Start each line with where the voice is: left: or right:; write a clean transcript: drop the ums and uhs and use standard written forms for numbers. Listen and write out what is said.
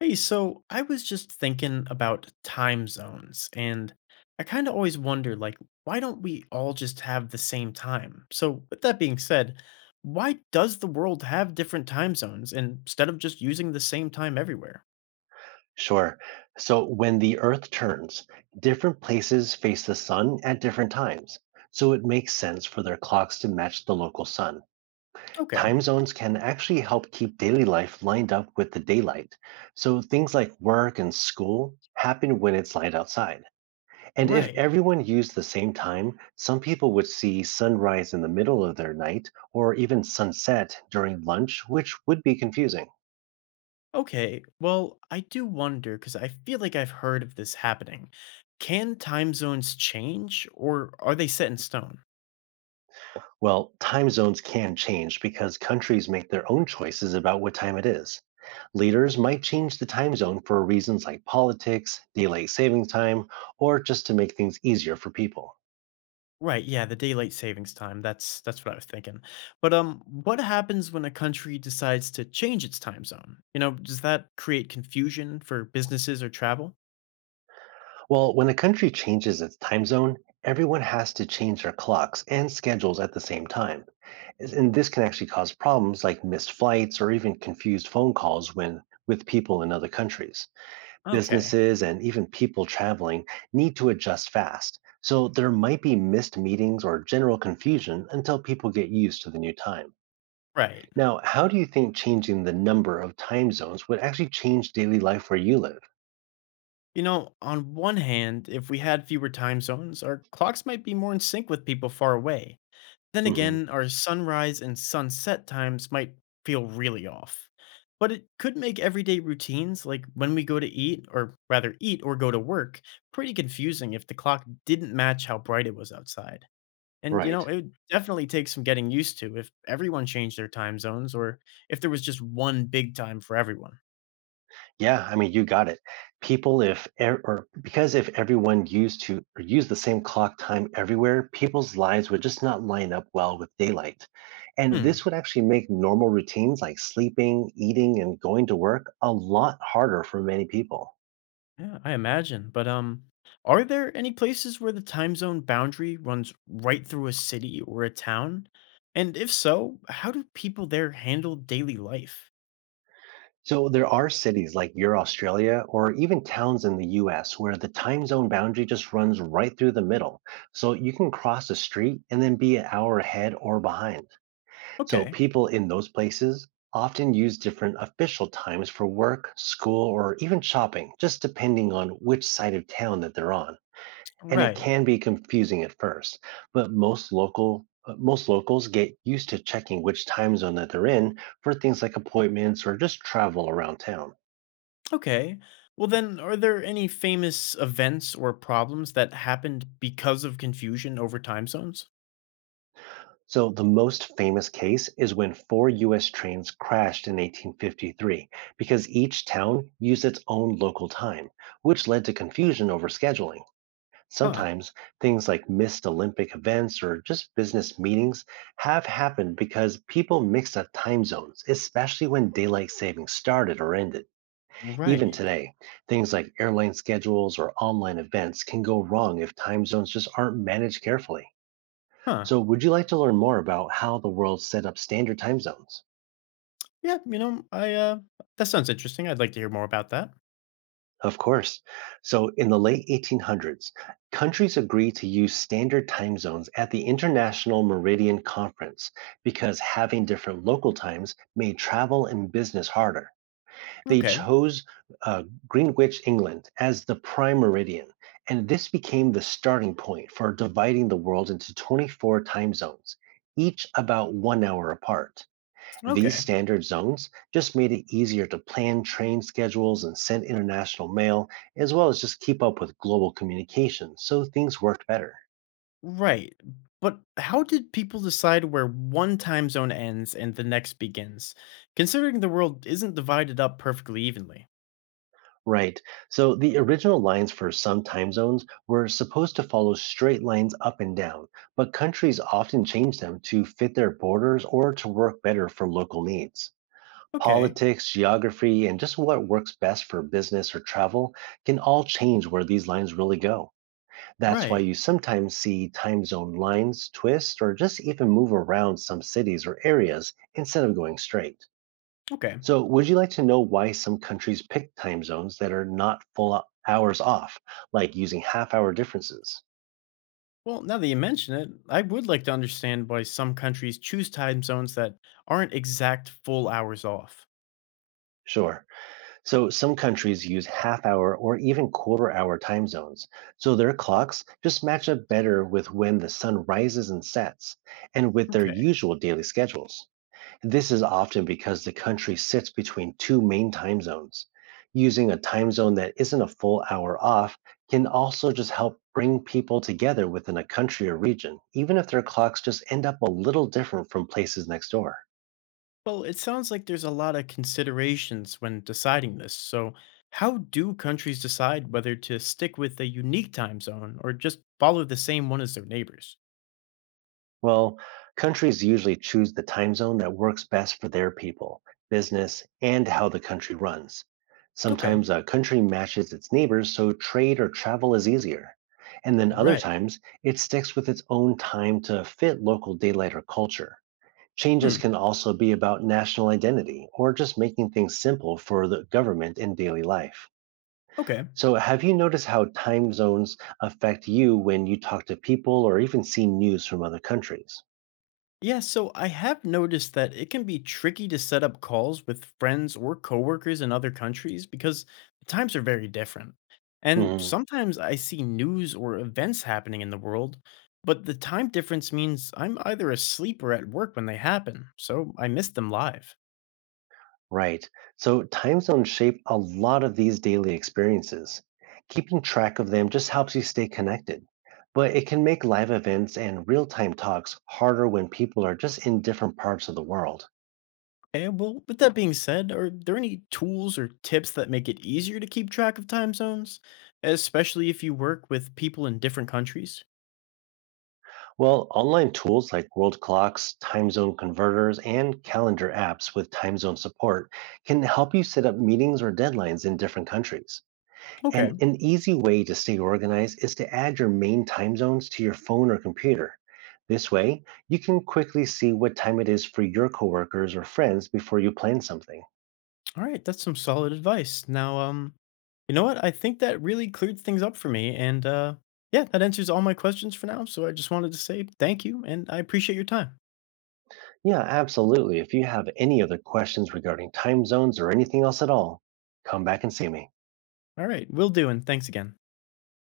left: Hey, so I was just thinking about time zones, and I kind of always wonder, like, why don't we all just have the same time? So, with that being said, why does the world have different time zones instead of just using the same time everywhere?
right: Sure. So when the Earth turns, different places face the sun at different times. So it makes sense for their clocks to match the local sun.
left: Okay,
right: Time zones can actually help keep daily life lined up with the daylight. So things like work and school happen when it's light outside. And if
left: right.
right: everyone used the same time, some people would see sunrise in the middle of their night or even sunset during lunch, which would be confusing.
left: Okay, well, I do wonder because I feel like I've heard of this happening. Can time zones change, or are they set in stone?
right: Well, time zones can change because countries make their own choices about what time it is. Leaders might change the time zone for reasons like politics, daylight saving time, or just to make things easier for people.
left: Right, yeah, the daylight savings time. That's what I was thinking. But what happens when a country decides to change its time zone? You know, does that create confusion for businesses or travel?
right: Well, when a country changes its time zone, everyone has to change their clocks and schedules at the same time. And this can actually cause problems like missed flights or even confused phone calls when with people in other countries.
left: Okay.
right: Businesses and even people traveling need to adjust fast, so there might be missed meetings or general confusion until people get used to the new time.
left: Right.
right: Now, how do you think changing the number of time zones would actually change daily life where you live?
left: You know, on one hand, if we had fewer time zones, our clocks might be more in sync with people far away. Then
right: Hmm.
left: again, our sunrise and sunset times might feel really off. But it could make everyday routines, like when we go to eat, or rather eat or go to work, pretty confusing if the clock didn't match how bright it was outside. And you know,
right: Right.
left: it would definitely take some getting used to if everyone changed their time zones or if there was just one big time for everyone.
right: Yeah, I mean, you got it. People, if ev- or because if everyone used to or used the same clock time everywhere, people's lives would just not line up well with daylight. And
left: Hmm.
right: this would actually make normal routines like sleeping, eating, and going to work a lot harder for many people.
left: Yeah, I imagine. But are there any places where the time zone boundary runs right through a city or a town? And if so, how do people there handle daily life?
right: So there are cities like your Australia or even towns in the US where the time zone boundary just runs right through the middle. So you can cross the street and then be an hour ahead or behind. So
left: Okay,
right: people in those places often use different official times for work, school, or even shopping, just depending on which side of town that they're on. And it
left: right.
right: can be confusing at first, but most locals get used to checking which time zone that they're in for things like appointments or just travel around town.
left: Okay. Well, then, are there any famous events or problems that happened because of confusion over time zones?
right: So the most famous case is when four US trains crashed in 1853 because each town used its own local time, which led to confusion over scheduling.
left: Huh.
right: Sometimes things like missed Olympic events or just business meetings have happened because people mixed up time zones, especially when daylight savings started or ended. Even
left: Right.
right: today, things like airline schedules or online events can go wrong if time zones just aren't managed carefully.
left: Huh.
right: So, would you like to learn more about how the world set up standard time zones?
left: Yeah, you know, that sounds interesting. I'd like to hear more about that.
right: Of course. So, in the late 1800s, countries agreed to use standard time zones at the International Meridian Conference because having different local times made travel and business harder. They
left: Okay.
right: chose Greenwich, England, as the prime meridian, and this became the starting point for dividing the world into 24 time zones, each about 1 hour apart. These
left: Okay.
right: standard zones just made it easier to plan train schedules and send international mail, as well as just keep up with global communication, so things worked better.
left: Right. But how did people decide where one time zone ends and the next begins, considering the world isn't divided up perfectly evenly?
right: Right, so the original lines for some time zones were supposed to follow straight lines up and down, but countries often changed them to fit their borders or to work better for local needs.
left: Okay.
right: Politics, geography, and just what works best for business or travel can all change where these lines really go. That's why
left: Right.
right: you sometimes see time zone lines twist or just even move around some cities or areas instead of going straight.
left: Okay.
right: So, would you like to know why some countries pick time zones that are not hours off, like using half hour differences?
left: Well, now that you mention it, I would like to understand why some countries choose time zones that aren't exact full hours off.
right: Sure. So, some countries use half hour or even quarter hour time zones. So, their clocks just match up better with when the sun rises and sets and with their
left: Okay.
right: usual daily schedules. This is often because the country sits between two main time zones. Using a time zone that isn't a full hour off can also just help bring people together within a country or region, even if their clocks just end up a little different from places next door.
left: Well, it sounds like there's a lot of considerations when deciding this. So, how do countries decide whether to stick with a unique time zone or just follow the same one as their neighbors?
right: Well, countries usually choose the time zone that works best for their people, business, and how the country runs.
left: Okay.
right: Sometimes a country matches its neighbors so trade or travel is easier. And then other
left: Right.
right: times, it sticks with its own time to fit local daylight or culture. Changes
left: Hmm.
right: can also be about national identity or just making things simple for the government in daily life.
left: Okay.
right: So, have you noticed how time zones affect you when you talk to people or even see news from other countries?
left: Yeah, so I have noticed that it can be tricky to set up calls with friends or coworkers in other countries because the times are very different. And
right: Mhm.
left: sometimes I see news or events happening in the world, but the time difference means I'm either asleep or at work when they happen, so I miss them live.
right: Right. So time zones shape a lot of these daily experiences. Keeping track of them just helps you stay connected, but it can make live events and real time talks harder when people are just in different parts of the world.
left: Okay, well, with that being said, are there any tools or tips that make it easier to keep track of time zones, especially if you work with people in different countries?
right: Well, online tools like world clocks, time zone converters, and calendar apps with time zone support can help you set up meetings or deadlines in different countries.
left: Okay.
right: And an easy way to stay organized is to add your main time zones to your phone or computer. This way, you can quickly see what time it is for your coworkers or friends before you plan something.
left: All right, that's some solid advice. You know what? I think that really cleared things up for me, and yeah, that answers all my questions for now. So I just wanted to say thank you, and I appreciate your time.
right: Yeah, absolutely. If you have any other questions regarding time zones or anything else at all, come back and see me.
left: All right, will do, and thanks again.